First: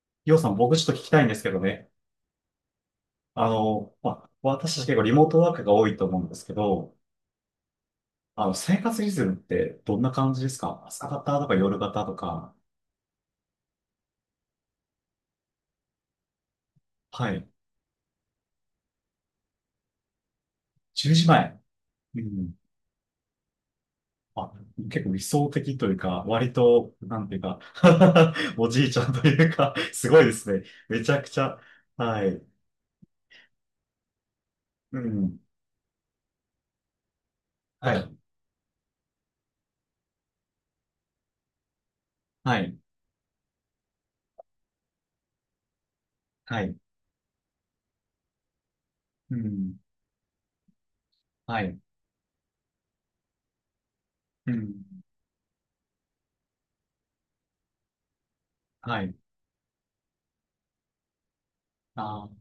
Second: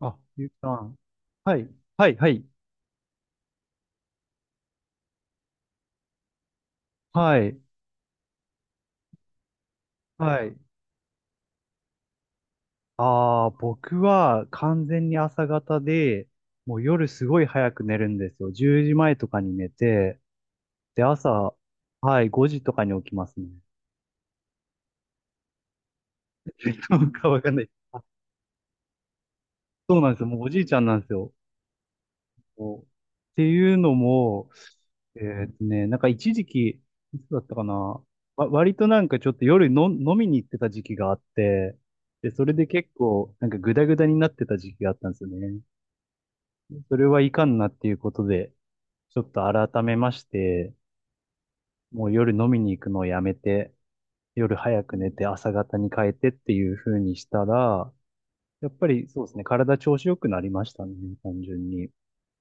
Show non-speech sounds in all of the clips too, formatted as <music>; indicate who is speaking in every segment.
Speaker 1: あ、
Speaker 2: りょう
Speaker 1: ゆ
Speaker 2: さ
Speaker 1: うき
Speaker 2: ん、
Speaker 1: さ
Speaker 2: 僕ちょっ
Speaker 1: ん。
Speaker 2: と聞きたいんですけ
Speaker 1: は
Speaker 2: ど
Speaker 1: い、
Speaker 2: ね。
Speaker 1: はい、はい、
Speaker 2: 私たち結構リモートワークが多いと思うんですけど、
Speaker 1: はい、
Speaker 2: 生活リズムってどんな感じ
Speaker 1: は
Speaker 2: で
Speaker 1: い。
Speaker 2: すか？朝方とか夜方とか、
Speaker 1: ああ、僕は完全に朝方で、もう夜す
Speaker 2: は
Speaker 1: ごい
Speaker 2: い、
Speaker 1: 早く寝るんですよ。10時前とかに寝て、で、
Speaker 2: 10時
Speaker 1: 朝、
Speaker 2: 前。
Speaker 1: は
Speaker 2: う
Speaker 1: い、5
Speaker 2: ん。
Speaker 1: 時とかに起きますね。
Speaker 2: あ、結構理想的というか、割
Speaker 1: <laughs>
Speaker 2: と、
Speaker 1: なん
Speaker 2: なん
Speaker 1: か
Speaker 2: てい
Speaker 1: わ
Speaker 2: う
Speaker 1: かん
Speaker 2: か
Speaker 1: ない。
Speaker 2: <laughs> おじいちゃんというか
Speaker 1: そうな
Speaker 2: す
Speaker 1: んです
Speaker 2: ごい
Speaker 1: よ。
Speaker 2: で
Speaker 1: もうお
Speaker 2: す
Speaker 1: じ
Speaker 2: ね。
Speaker 1: いちゃんなん
Speaker 2: め
Speaker 1: で
Speaker 2: ち
Speaker 1: す
Speaker 2: ゃく
Speaker 1: よ。
Speaker 2: ちゃ。はい。
Speaker 1: そうっていうのも、
Speaker 2: うん。
Speaker 1: なんか一時期、いつだったかな、
Speaker 2: はい。
Speaker 1: 割となんかちょっと夜の飲みに行ってた時期があって、で、それ
Speaker 2: は
Speaker 1: で
Speaker 2: い。
Speaker 1: 結構なんかグダグダになってた時期があったんですよね。
Speaker 2: はい。
Speaker 1: それはいかんなっていうことで、ちょっ
Speaker 2: う
Speaker 1: と
Speaker 2: ん。
Speaker 1: 改めまして、
Speaker 2: はい。
Speaker 1: もう夜飲みに行くのをやめて、
Speaker 2: う
Speaker 1: 夜早く
Speaker 2: ん。
Speaker 1: 寝て朝方に変えてっていう風にしたら、やっぱ
Speaker 2: は
Speaker 1: り
Speaker 2: い。
Speaker 1: そうですね、体調子良くなりましたね、単純に。
Speaker 2: あー、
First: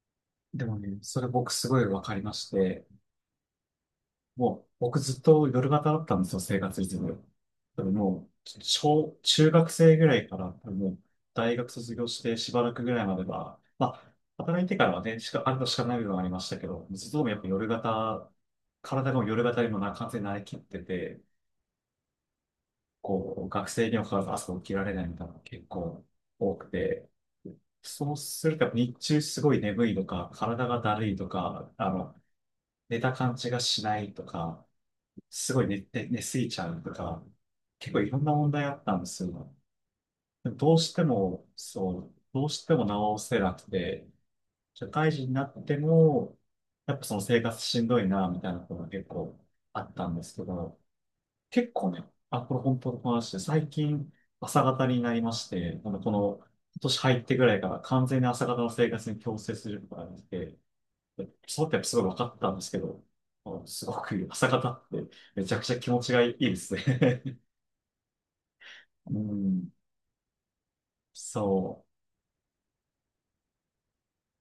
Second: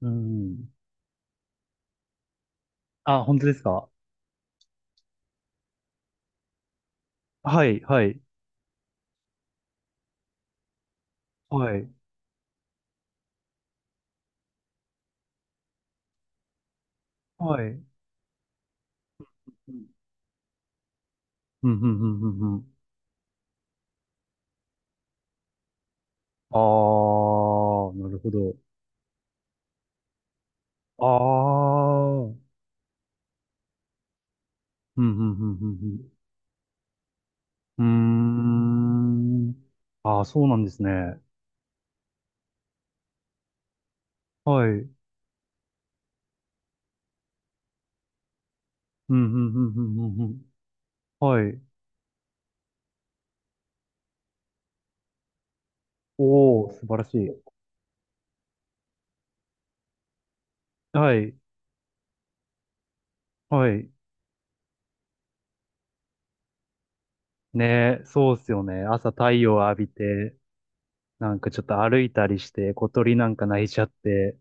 Speaker 1: う
Speaker 2: で
Speaker 1: ん。
Speaker 2: もね、それ僕すごいわかりまして、
Speaker 1: あ、本当ですか？
Speaker 2: もう、僕ずっと夜型だったんですよ、生活リズム。
Speaker 1: はい、
Speaker 2: 多分
Speaker 1: はい。
Speaker 2: もう、小、中学生ぐらいから、多分もう、大学
Speaker 1: はい。
Speaker 2: 卒業してしばらくぐらいまでは、まあ、働いてからはね、しか、あるとしかない部分はありましたけど、ずっともやっぱ
Speaker 1: は
Speaker 2: 夜
Speaker 1: い。
Speaker 2: 型、体がもう夜型に
Speaker 1: う
Speaker 2: も
Speaker 1: ん、
Speaker 2: な、完全に慣れきってて、
Speaker 1: うん、うん、うん。うん。
Speaker 2: こう、学生にもかかわらず朝起きられないみたいなのが結構多
Speaker 1: あ
Speaker 2: くて、
Speaker 1: ー、な
Speaker 2: そう
Speaker 1: るほ
Speaker 2: す
Speaker 1: ど。
Speaker 2: るとやっぱ日中すごい眠いとか、体がだ
Speaker 1: あ
Speaker 2: るいとか、
Speaker 1: あ。うん、
Speaker 2: 寝た感じがしないとか、
Speaker 1: うん、う
Speaker 2: すごい寝て、
Speaker 1: ん、
Speaker 2: 寝すぎちゃうとか、
Speaker 1: う
Speaker 2: 結構いろんな問題あったんです
Speaker 1: ん。うん。うー
Speaker 2: よ。
Speaker 1: ん。ああ、そう
Speaker 2: でも
Speaker 1: なんで
Speaker 2: どう
Speaker 1: す
Speaker 2: して
Speaker 1: ね。
Speaker 2: も、そう、どうしても直せなくて、
Speaker 1: はい。う
Speaker 2: 社
Speaker 1: ん、
Speaker 2: 会人になっても、やっぱその生活しんどいな、みたいなことが結
Speaker 1: うん、う
Speaker 2: 構
Speaker 1: ん、う
Speaker 2: あっ
Speaker 1: ん、
Speaker 2: たん
Speaker 1: うん、
Speaker 2: で
Speaker 1: う
Speaker 2: す
Speaker 1: ん。
Speaker 2: けど、
Speaker 1: はい。
Speaker 2: 結構ね、あ、これ本当の話で、最近朝方になりまして、あの、この
Speaker 1: おー、
Speaker 2: 今
Speaker 1: 素晴
Speaker 2: 年
Speaker 1: らし
Speaker 2: 入っ
Speaker 1: い。
Speaker 2: てぐらいから完全に朝方の生活に強制することができて、
Speaker 1: はい。
Speaker 2: そうってすごい分かったんですけど、あの
Speaker 1: は
Speaker 2: す
Speaker 1: い。
Speaker 2: ごく朝方ってめちゃくちゃ気持ちがいいですね。
Speaker 1: ねえ、そうっすよね。朝
Speaker 2: <laughs> う
Speaker 1: 太陽を
Speaker 2: ん、
Speaker 1: 浴びて、なんかちょっと
Speaker 2: そ
Speaker 1: 歩いたりして、小鳥なんか鳴いちゃって、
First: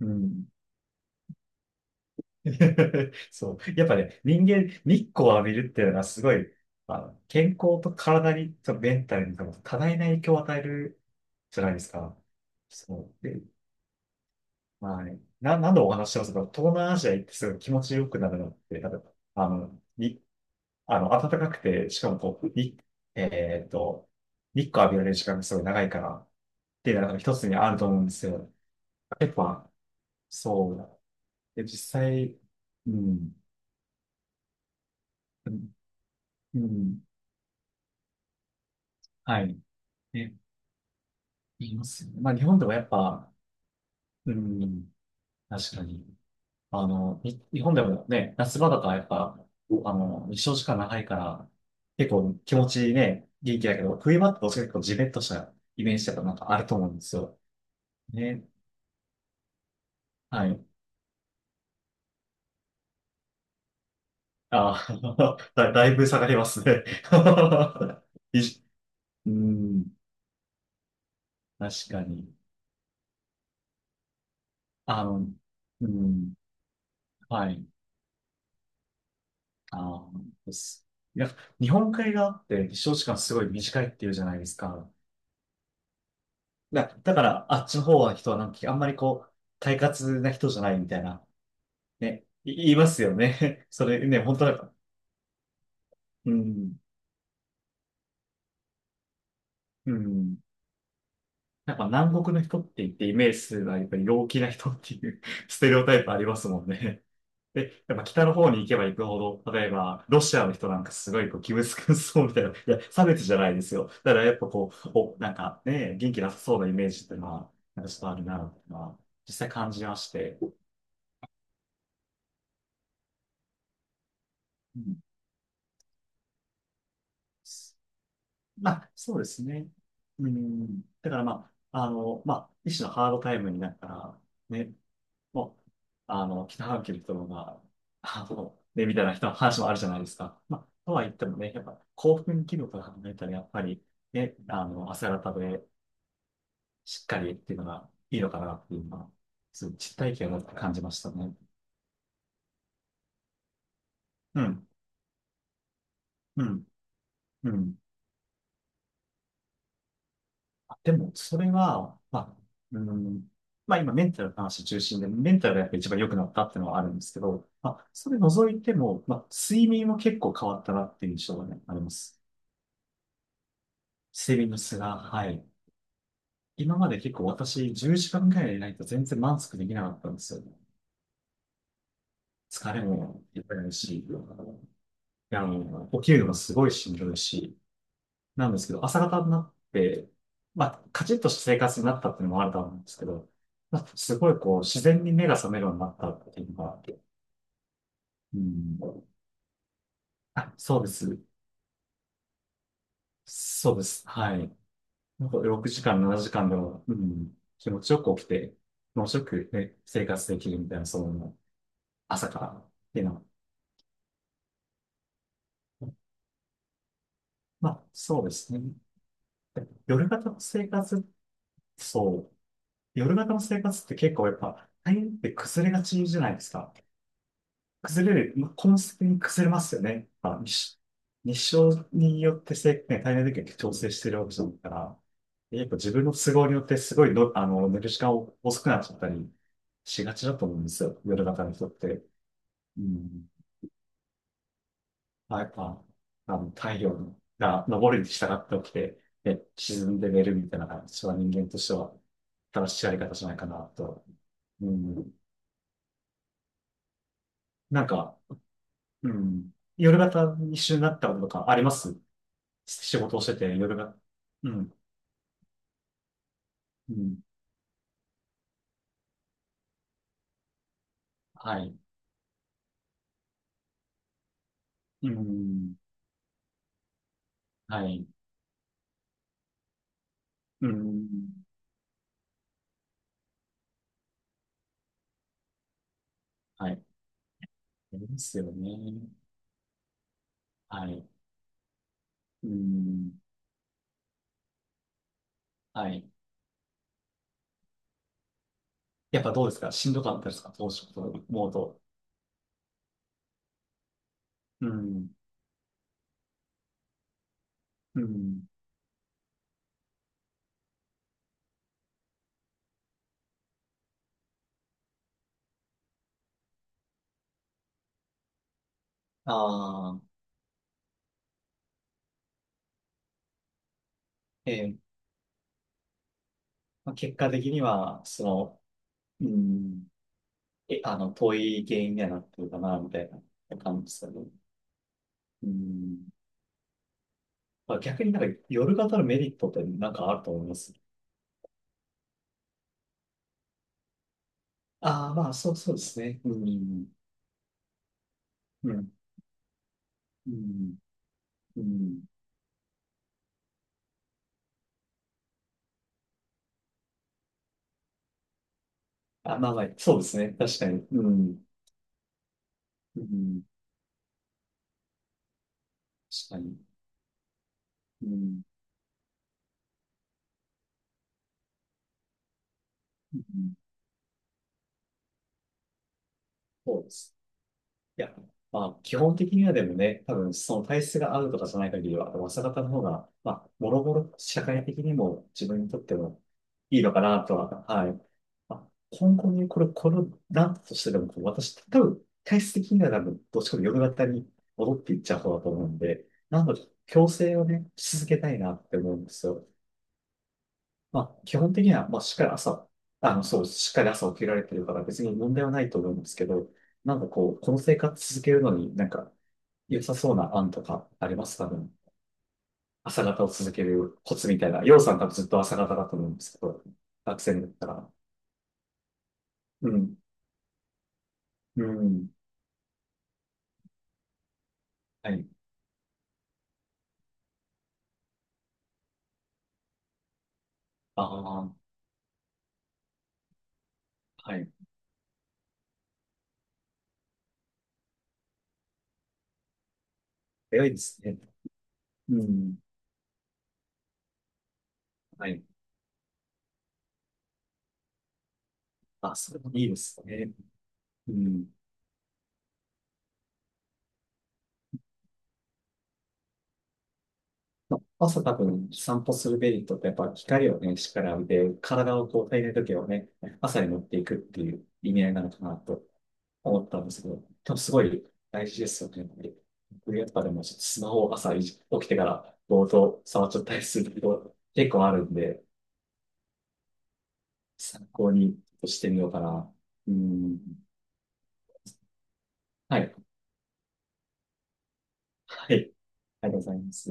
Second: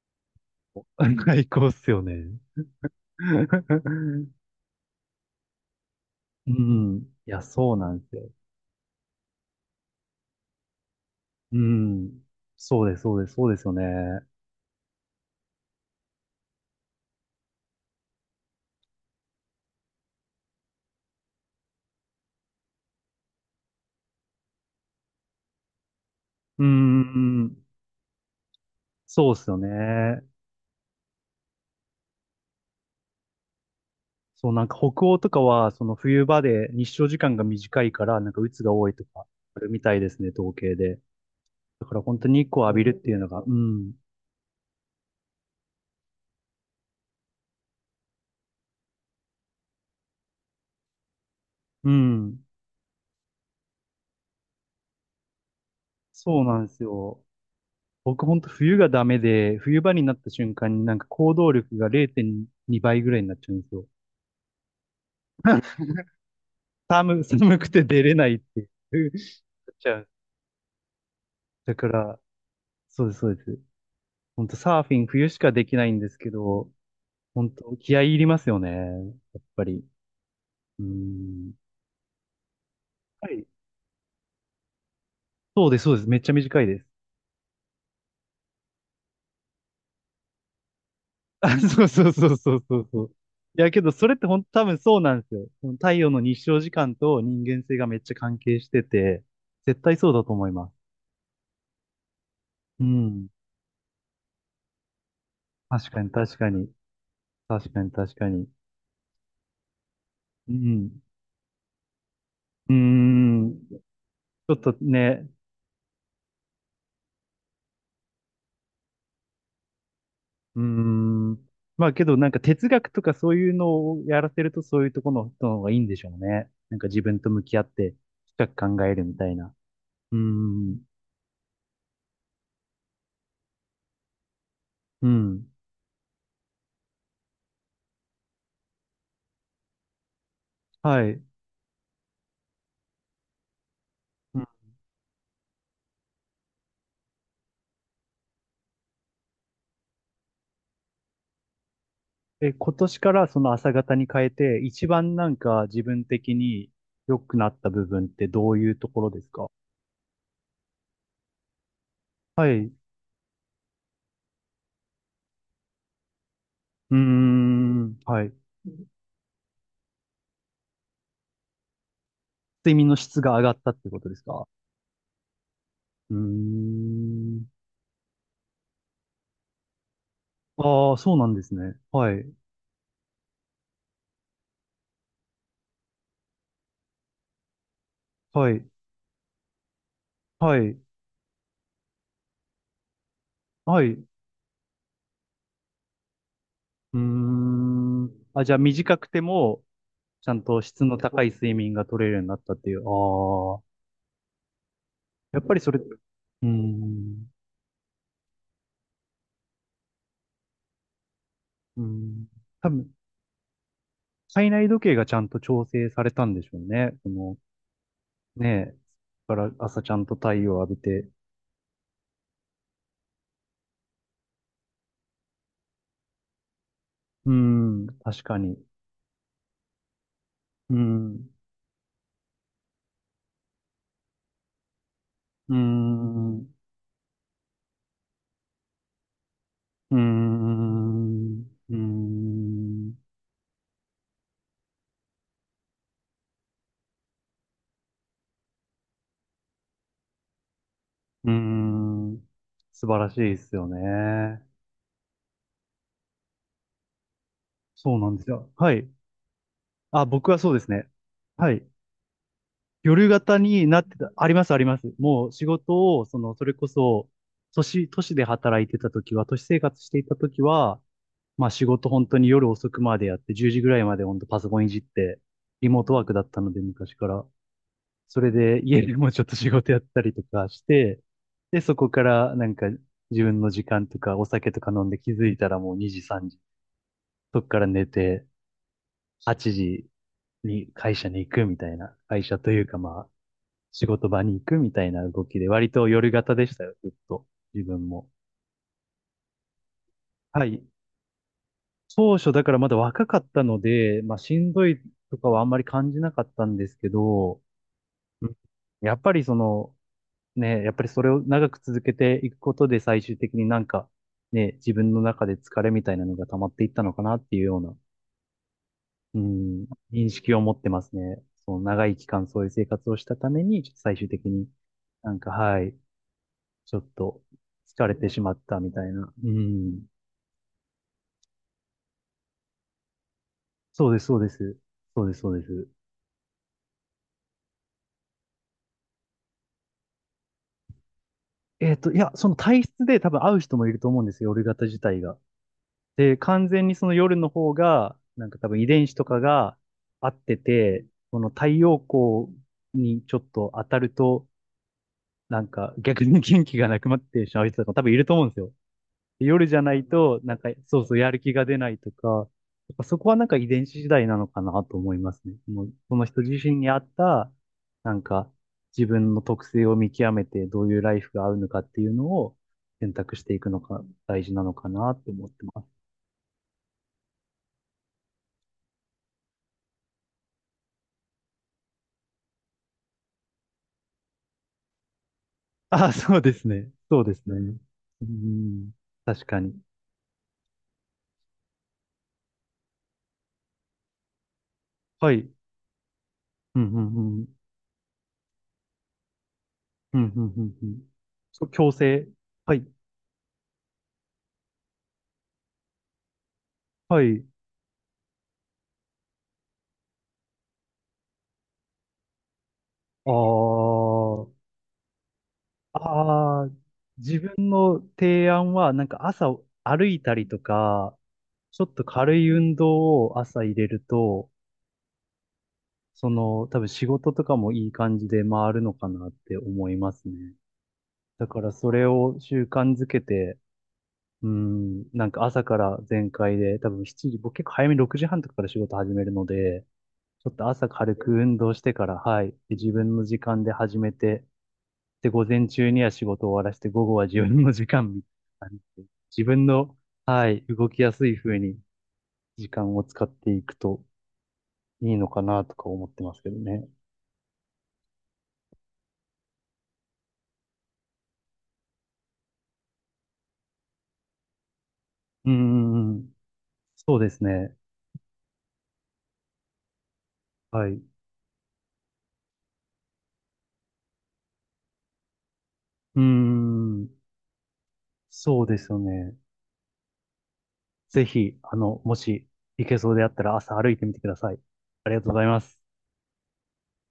Speaker 2: う。うん。
Speaker 1: <laughs> 最高っすよね。
Speaker 2: <laughs>
Speaker 1: <laughs>
Speaker 2: そう。やっぱね、人間、日光を浴びるっていうのはすご
Speaker 1: う
Speaker 2: い、
Speaker 1: ん。いや、
Speaker 2: 健
Speaker 1: そう
Speaker 2: 康
Speaker 1: な
Speaker 2: と
Speaker 1: んですよ。
Speaker 2: 体に、とメンタルに多分多大な影響を与える
Speaker 1: う
Speaker 2: じゃないですか。
Speaker 1: ん。そうです、
Speaker 2: そ
Speaker 1: そうで
Speaker 2: う。
Speaker 1: す、
Speaker 2: で、
Speaker 1: そうですよね。
Speaker 2: はい。な、なんお話ししてますか？東南アジア行ってすごい気持ちよくなるのって、多分、あの、に、あの、暖かくて、しかもこう、に、えっと、日光浴びられる時間がすごい長いから、っ
Speaker 1: う
Speaker 2: ていうのが一つ
Speaker 1: ん。
Speaker 2: にあると思うんですよ。や
Speaker 1: そ
Speaker 2: っ
Speaker 1: うですよ
Speaker 2: ぱ、
Speaker 1: ね。
Speaker 2: そうだ。で、実際、うん、
Speaker 1: そう、なんか北欧とか
Speaker 2: うん、
Speaker 1: は、その冬場
Speaker 2: う
Speaker 1: で日
Speaker 2: ん、
Speaker 1: 照時間が短いから、なんか鬱が多いとか、
Speaker 2: はい。
Speaker 1: あるみたいですね、
Speaker 2: ね、
Speaker 1: 統計で。
Speaker 2: 言いま
Speaker 1: だから
Speaker 2: すよ
Speaker 1: 本
Speaker 2: ね。
Speaker 1: 当
Speaker 2: まあ、
Speaker 1: に
Speaker 2: 日
Speaker 1: 日
Speaker 2: 本
Speaker 1: 光を
Speaker 2: でも
Speaker 1: 浴
Speaker 2: や
Speaker 1: び
Speaker 2: っ
Speaker 1: るっていうの
Speaker 2: ぱ、
Speaker 1: が、うん。
Speaker 2: うん、確かに。あの、い日本でもね、夏場とかやっぱ、日照時間長いから、
Speaker 1: う
Speaker 2: 結構
Speaker 1: ん。
Speaker 2: 気持ちいいね、元気だけど、冬場ってどそちかと結構ジメッとしたイメージとかなん
Speaker 1: そう
Speaker 2: かあ
Speaker 1: な
Speaker 2: る
Speaker 1: んで
Speaker 2: と
Speaker 1: す
Speaker 2: 思うんです
Speaker 1: よ。
Speaker 2: よ。
Speaker 1: 僕本
Speaker 2: ね。
Speaker 1: 当冬がダメで、冬場になった
Speaker 2: は
Speaker 1: 瞬
Speaker 2: い。
Speaker 1: 間になんか行動力が0.2倍ぐらいになっちゃうんですよ。
Speaker 2: ああ、 <laughs> だ、だ
Speaker 1: <laughs>
Speaker 2: いぶ下がりますね。
Speaker 1: 寒くて
Speaker 2: <laughs>
Speaker 1: 出れないっ
Speaker 2: いじ
Speaker 1: ていう。<laughs> な
Speaker 2: う
Speaker 1: っ
Speaker 2: ん、
Speaker 1: ちゃう。
Speaker 2: 確
Speaker 1: だか
Speaker 2: か
Speaker 1: ら、
Speaker 2: に。
Speaker 1: そうです、そうです。ほんとサーフィ
Speaker 2: あ
Speaker 1: ン
Speaker 2: の、
Speaker 1: 冬しかできな
Speaker 2: う
Speaker 1: いんですけ
Speaker 2: ん、
Speaker 1: ど、本
Speaker 2: はい。
Speaker 1: 当気合い入りますよね。やっぱり。
Speaker 2: ああで
Speaker 1: う
Speaker 2: す。いや、
Speaker 1: ん。
Speaker 2: 日本海側って日照時間
Speaker 1: は
Speaker 2: すご
Speaker 1: い。
Speaker 2: い短いっていうじゃないですか。
Speaker 1: そうです、そうです。めっちゃ短いです。
Speaker 2: だ、だから、あっちの方は人はなんか、あんまりこう、快活な人じゃないみたいな、
Speaker 1: <laughs> あ、そう、そう、
Speaker 2: ね、
Speaker 1: そう、そ
Speaker 2: い
Speaker 1: う、
Speaker 2: 言い
Speaker 1: そ
Speaker 2: ま
Speaker 1: う、そ
Speaker 2: す
Speaker 1: う。
Speaker 2: よ
Speaker 1: い
Speaker 2: ね。<laughs>
Speaker 1: や、け
Speaker 2: そ
Speaker 1: ど
Speaker 2: れ
Speaker 1: それっ
Speaker 2: ね、
Speaker 1: て
Speaker 2: 本
Speaker 1: 本
Speaker 2: 当
Speaker 1: 当
Speaker 2: なん
Speaker 1: 多
Speaker 2: か、
Speaker 1: 分そうなんですよ。その太陽の
Speaker 2: う
Speaker 1: 日照時
Speaker 2: ん、
Speaker 1: 間と人間性がめっちゃ関係してて、絶
Speaker 2: う
Speaker 1: 対そうだと
Speaker 2: ん。
Speaker 1: 思います。
Speaker 2: なんか南国の人って
Speaker 1: う
Speaker 2: 言ってイメ
Speaker 1: ん。
Speaker 2: ージするのはやっぱり陽気な人っていう <laughs> ステレオ
Speaker 1: 確
Speaker 2: タ
Speaker 1: か
Speaker 2: イプ
Speaker 1: に、
Speaker 2: ありま
Speaker 1: 確
Speaker 2: す
Speaker 1: か
Speaker 2: もん
Speaker 1: に。
Speaker 2: ね。
Speaker 1: 確か
Speaker 2: で、
Speaker 1: に、
Speaker 2: やっぱ
Speaker 1: 確
Speaker 2: 北
Speaker 1: か
Speaker 2: の
Speaker 1: に。
Speaker 2: 方に行けば行くほど、例えばロシア
Speaker 1: う
Speaker 2: の人なんか
Speaker 1: ん。
Speaker 2: すごいこう気難しそうみたいな、い
Speaker 1: うー
Speaker 2: や、差別じゃな
Speaker 1: ん。
Speaker 2: いです
Speaker 1: ち
Speaker 2: よ。だからやっぱ
Speaker 1: ょっ
Speaker 2: こ
Speaker 1: と
Speaker 2: う、お、
Speaker 1: ね、
Speaker 2: なんかね、元気なさそうなイメージっていうのは、なんかちょっとあるな、っていうのは実際感じまして。
Speaker 1: うーん。まあけどなんか哲学とかそういうのをやらせると
Speaker 2: う
Speaker 1: そういう
Speaker 2: ん、
Speaker 1: ところの人の方がいいんでしょうね。なんか自分と向き合って深
Speaker 2: ま
Speaker 1: く考
Speaker 2: あ、
Speaker 1: える
Speaker 2: そ
Speaker 1: み
Speaker 2: うで
Speaker 1: たい
Speaker 2: す
Speaker 1: な。
Speaker 2: ね。
Speaker 1: うー
Speaker 2: う
Speaker 1: ん。
Speaker 2: ん。だからまあ、一種のハードタイムになったら、ね、
Speaker 1: うん。
Speaker 2: もう、北半球の人が、あの、ね、みたいな人の話もあるじゃないですか。まあ、と
Speaker 1: は
Speaker 2: は言っ
Speaker 1: い。
Speaker 2: てもね、やっぱ興奮気分から考えたら、やっぱりね、ね、
Speaker 1: うん。
Speaker 2: 朝方でしっかりっていうのがいいのかなっていうのは、そういう実体験を持って感じましたね。
Speaker 1: え、今年からその朝方に変え
Speaker 2: う
Speaker 1: て
Speaker 2: ん、
Speaker 1: 一番なんか自分的
Speaker 2: うん、
Speaker 1: に良くな
Speaker 2: う
Speaker 1: った
Speaker 2: ん。
Speaker 1: 部分ってどういうところですか？
Speaker 2: あ、でも、それは、まあ、
Speaker 1: はい。う
Speaker 2: うん、まあ今メンタルの話中心で、メンタルがやっぱ一番良くなったっていうのはある
Speaker 1: ー
Speaker 2: んですけど、まあ、
Speaker 1: ん。
Speaker 2: それ
Speaker 1: はい。
Speaker 2: 除いても、まあ、睡眠も結構変わったなっていう印象がね、あります。
Speaker 1: 睡眠の質が上がったってことです
Speaker 2: 睡
Speaker 1: か？
Speaker 2: 眠の質が、はい。
Speaker 1: うー
Speaker 2: 今まで結構
Speaker 1: ん。
Speaker 2: 私、10時間ぐらいでないと全然満足できなかったんですよ。
Speaker 1: ああ、そうなんですね。はい。
Speaker 2: 疲れもいっぱいあるし、起きるのがすごいしんどいし、な
Speaker 1: は
Speaker 2: んで
Speaker 1: い。
Speaker 2: すけど、朝方になって、
Speaker 1: は
Speaker 2: ま
Speaker 1: い。
Speaker 2: あ、カチッとした生活になったっていうのもあると思うんですけど、ま
Speaker 1: は
Speaker 2: あ、
Speaker 1: い。
Speaker 2: すごいこう、自然に目が覚めるようになったっていうのが、
Speaker 1: うーん。
Speaker 2: う
Speaker 1: あ、じゃあ短
Speaker 2: ん、
Speaker 1: くても、ちゃん
Speaker 2: あ、
Speaker 1: と
Speaker 2: そう
Speaker 1: 質
Speaker 2: で
Speaker 1: の
Speaker 2: す。
Speaker 1: 高い睡眠が取れるようになったっていう。ああ。
Speaker 2: そうです。はい。なんか
Speaker 1: やっぱり
Speaker 2: 6
Speaker 1: それ、う
Speaker 2: 時間、7時
Speaker 1: ー
Speaker 2: 間でも、う
Speaker 1: ん。
Speaker 2: ん、気持ちよく起きて、気持ちよくね、生活できるみたいな、その、
Speaker 1: うーん。
Speaker 2: 朝から
Speaker 1: 多
Speaker 2: っ
Speaker 1: 分、
Speaker 2: ていうのは、
Speaker 1: 体内時計がちゃんと調整されたんでしょうね。この、
Speaker 2: まあ、そうですね。
Speaker 1: ねえ。だから朝ちゃん
Speaker 2: 夜
Speaker 1: と
Speaker 2: 型
Speaker 1: 太
Speaker 2: の
Speaker 1: 陽を
Speaker 2: 生
Speaker 1: 浴び
Speaker 2: 活、
Speaker 1: て。
Speaker 2: そう。夜型の生活って結構やっぱ、大変って崩れがちじゃないですか。
Speaker 1: うーん。
Speaker 2: 崩
Speaker 1: 確
Speaker 2: れる、
Speaker 1: か
Speaker 2: まあ、
Speaker 1: に。
Speaker 2: コンスペに崩れますよね。まあ、日
Speaker 1: うー
Speaker 2: 照
Speaker 1: ん。
Speaker 2: 日照によってせ、ね、体内時計調整してるわけじゃないから、
Speaker 1: うー
Speaker 2: やっぱ自分の都
Speaker 1: ん。
Speaker 2: 合
Speaker 1: う
Speaker 2: によってすごいの、寝る時間を遅くなっちゃったり
Speaker 1: ー
Speaker 2: しがちだと思うんですよ。夜
Speaker 1: ん。
Speaker 2: 型の人っ
Speaker 1: うー
Speaker 2: て。う
Speaker 1: ん。
Speaker 2: ん。まあ、やっぱ、太陽が昇るに従って起きて、ね、沈んで寝るみたいなのが一番
Speaker 1: うー
Speaker 2: 人間としては
Speaker 1: ん。
Speaker 2: 正しい
Speaker 1: 素
Speaker 2: やり
Speaker 1: 晴ら
Speaker 2: 方
Speaker 1: しい
Speaker 2: じゃない
Speaker 1: で
Speaker 2: か
Speaker 1: す
Speaker 2: な
Speaker 1: よ
Speaker 2: と。
Speaker 1: ね。
Speaker 2: うん。なん
Speaker 1: そうなん
Speaker 2: か、
Speaker 1: ですよ。はい。
Speaker 2: うん。夜
Speaker 1: あ、僕
Speaker 2: 型
Speaker 1: はそう
Speaker 2: に一
Speaker 1: です
Speaker 2: 緒に
Speaker 1: ね。
Speaker 2: なったこととか
Speaker 1: は
Speaker 2: あり
Speaker 1: い。
Speaker 2: ます？仕
Speaker 1: 夜
Speaker 2: 事をして
Speaker 1: 型
Speaker 2: て、
Speaker 1: に
Speaker 2: 夜
Speaker 1: なっ
Speaker 2: が、
Speaker 1: てた、ありま
Speaker 2: う
Speaker 1: す、あり
Speaker 2: ん、
Speaker 1: ます。もう仕事を、その、それこ
Speaker 2: う
Speaker 1: そ、
Speaker 2: ん、
Speaker 1: 都市で働いてた時は、都市生活していた時は、まあ
Speaker 2: は
Speaker 1: 仕
Speaker 2: い、
Speaker 1: 事本当に夜遅くまでやって、10時ぐらいまで本当パソコンいじっ
Speaker 2: う
Speaker 1: て、リ
Speaker 2: ん、
Speaker 1: モートワークだったので、昔から。
Speaker 2: はい、
Speaker 1: それで家でもちょっと仕事やったりとかし
Speaker 2: う
Speaker 1: て、
Speaker 2: ん、
Speaker 1: で、そこからなんか自分の時間とかお酒とか飲んで気づいたらもう2時、3時。
Speaker 2: はい。
Speaker 1: そこから寝
Speaker 2: で
Speaker 1: て、
Speaker 2: すよね。
Speaker 1: 8時に
Speaker 2: は
Speaker 1: 会
Speaker 2: い、
Speaker 1: 社に行くみたいな、会社
Speaker 2: う
Speaker 1: というかま
Speaker 2: ん、
Speaker 1: 仕事場に行くみたいな動きで、割と
Speaker 2: はい。
Speaker 1: 夜型でしたよ、ずっと。自分も。
Speaker 2: やっぱどうですかしんどかったです
Speaker 1: は
Speaker 2: か
Speaker 1: い。
Speaker 2: 当初と思うと。
Speaker 1: 当初だからまだ若かったので、まあしん
Speaker 2: う
Speaker 1: どい
Speaker 2: ん、
Speaker 1: とかはあんまり感じなかったんですけど、
Speaker 2: う
Speaker 1: うん、
Speaker 2: ん。
Speaker 1: やっぱりその、ね、やっぱりそれを長く続けていくことで最終的になんか、ね、自分の中で疲れみたいなのが溜まっていったのかなっていうような、う
Speaker 2: あ
Speaker 1: ん、
Speaker 2: あ、
Speaker 1: 認識を持ってますね。その長い期間そういう生活をしたために、ちょっと最終的に
Speaker 2: ええ、
Speaker 1: なんか、はい、ちょっ
Speaker 2: まあ、結
Speaker 1: と
Speaker 2: 果的に
Speaker 1: 疲れ
Speaker 2: は、
Speaker 1: てし
Speaker 2: そ
Speaker 1: まった
Speaker 2: の、
Speaker 1: みたいな。う
Speaker 2: う
Speaker 1: ん。
Speaker 2: ん、え、遠い原因にはなってるかな、みたいな感
Speaker 1: そう
Speaker 2: じで
Speaker 1: です、
Speaker 2: すよ
Speaker 1: そうで
Speaker 2: ね。
Speaker 1: す。そうです、そうで
Speaker 2: う
Speaker 1: す。
Speaker 2: ん。まあ、逆になんか夜型のメリットってなんかあると思います。
Speaker 1: いや、その体質で多分合う人もいると思うんですよ、夜型自体
Speaker 2: ああ、
Speaker 1: が。
Speaker 2: まあ、そう、そうです
Speaker 1: で、
Speaker 2: ね。う
Speaker 1: 完全にそ
Speaker 2: ん。
Speaker 1: の夜の方が、なんか多分遺
Speaker 2: う
Speaker 1: 伝
Speaker 2: ん、
Speaker 1: 子とかが合っ
Speaker 2: う
Speaker 1: て
Speaker 2: ん、
Speaker 1: て、その太
Speaker 2: う
Speaker 1: 陽
Speaker 2: ん。
Speaker 1: 光にちょっと当たると、なんか逆に元気がなくなってしまう人とかも多分いると思うんですよ。
Speaker 2: あ、
Speaker 1: 夜
Speaker 2: まあ
Speaker 1: じゃ
Speaker 2: まあ、
Speaker 1: ない
Speaker 2: そうです
Speaker 1: と、
Speaker 2: ね。
Speaker 1: なんか、
Speaker 2: 確か
Speaker 1: そう、
Speaker 2: に。
Speaker 1: そう、や
Speaker 2: う
Speaker 1: る気
Speaker 2: ん、
Speaker 1: が出ないとか、やっぱそ
Speaker 2: う
Speaker 1: こはなんか
Speaker 2: ん、
Speaker 1: 遺伝子次第なのかなと思いますね。もう、その人
Speaker 2: 確
Speaker 1: 自
Speaker 2: か
Speaker 1: 身
Speaker 2: に。
Speaker 1: に合った、なん
Speaker 2: う
Speaker 1: か、
Speaker 2: ん、
Speaker 1: 自分の特性を見極めて、どういうライフが合うのかっていうのを選択
Speaker 2: う
Speaker 1: していく
Speaker 2: ん、
Speaker 1: のが大事なのかなって思ってます。
Speaker 2: そうです。いや、まあ、基本的にはでもね、多分、その体質が合うとかじゃない限りは、朝方の方が、まあ、もろもろ社会的にも自分にとっ
Speaker 1: ああ、
Speaker 2: て
Speaker 1: そう
Speaker 2: も
Speaker 1: ですね。
Speaker 2: いいのか
Speaker 1: そうで
Speaker 2: な
Speaker 1: す
Speaker 2: とは、
Speaker 1: ね。
Speaker 2: はい。
Speaker 1: う
Speaker 2: まあ、
Speaker 1: ん、
Speaker 2: 今
Speaker 1: 確
Speaker 2: 後
Speaker 1: か
Speaker 2: ね、
Speaker 1: に。
Speaker 2: これ、このランプとしてでも、こう私、多分、体質的には多分、どっちかというと夜型に戻っていっ
Speaker 1: は
Speaker 2: ちゃう
Speaker 1: い。
Speaker 2: 方だと思うんで、なの
Speaker 1: う
Speaker 2: で、
Speaker 1: ん、うん、
Speaker 2: 強
Speaker 1: うん。
Speaker 2: 制をね、し続けたいなって思うんですよ。
Speaker 1: うん、うん、うん、うん。
Speaker 2: まあ、基
Speaker 1: そう、
Speaker 2: 本的
Speaker 1: 強
Speaker 2: には、まあ、
Speaker 1: 制。
Speaker 2: しっかり
Speaker 1: はい、
Speaker 2: 朝、そう、しっかり朝起きられてるから別に問題はないと思うんですけど、なん
Speaker 1: は
Speaker 2: か
Speaker 1: い。
Speaker 2: こう、この生活続けるのになんか良さそうな案とかありますかね。朝
Speaker 1: あ
Speaker 2: 方を続けるコツ
Speaker 1: あ。
Speaker 2: みたいな。ようさん多分ずっと朝方だと思うんですけ
Speaker 1: ああ、
Speaker 2: ど、
Speaker 1: 自
Speaker 2: 学生だ
Speaker 1: 分
Speaker 2: った
Speaker 1: の
Speaker 2: ら。
Speaker 1: 提案は、なんか朝
Speaker 2: う
Speaker 1: 歩
Speaker 2: ん。
Speaker 1: いたりとか、ち
Speaker 2: う
Speaker 1: ょっと
Speaker 2: ん。
Speaker 1: 軽い運動を朝入れると、
Speaker 2: はい。
Speaker 1: その、多分仕事とかもいい感じで回るのかなって思いますね。
Speaker 2: あ
Speaker 1: だから
Speaker 2: あ、
Speaker 1: それを習慣づけて、う
Speaker 2: はい。
Speaker 1: ん、なんか朝から全開で、多分7時、僕結構早めに6時半とかから仕事始めるので、ちょっと
Speaker 2: 早
Speaker 1: 朝
Speaker 2: いで
Speaker 1: 軽
Speaker 2: す
Speaker 1: く
Speaker 2: ね。
Speaker 1: 運動してから、
Speaker 2: う
Speaker 1: はい、で
Speaker 2: ん。
Speaker 1: 自分の時間で始めて、で、午
Speaker 2: はい。
Speaker 1: 前中には仕事を終わらせて、午後は自分の時間みたいな感じで、
Speaker 2: あ、
Speaker 1: 自
Speaker 2: それ
Speaker 1: 分
Speaker 2: もいい
Speaker 1: の、
Speaker 2: です
Speaker 1: は
Speaker 2: ね。
Speaker 1: い、動きやす
Speaker 2: う
Speaker 1: い風
Speaker 2: ん。
Speaker 1: に時間を使っていくといいのかなとか思ってますけどね。
Speaker 2: 朝多分散歩するメリットってやっぱ光をね、しっかり浴びて、体をこう体内時計をね、朝に持っていくっていう意味合いな
Speaker 1: う
Speaker 2: の
Speaker 1: ー
Speaker 2: かなと
Speaker 1: ん、
Speaker 2: 思ったんで
Speaker 1: そう
Speaker 2: すけ
Speaker 1: で
Speaker 2: ど、
Speaker 1: す
Speaker 2: 多
Speaker 1: ね。
Speaker 2: 分すごい大事ですよね。やっぱり僕やっぱでもちょっと
Speaker 1: はい。
Speaker 2: ス
Speaker 1: う
Speaker 2: マホを朝起きてからぼーっと触っちゃったりすること結構あるんで、
Speaker 1: ーん、
Speaker 2: 参考に
Speaker 1: そうですよ
Speaker 2: してみよう
Speaker 1: ね。
Speaker 2: かな。うん。
Speaker 1: ぜひ、あの、もし行け
Speaker 2: は
Speaker 1: そ
Speaker 2: い。
Speaker 1: うであったら朝歩いてみてください。ありがとうございま
Speaker 2: は
Speaker 1: す。
Speaker 2: い。ありがとうございます。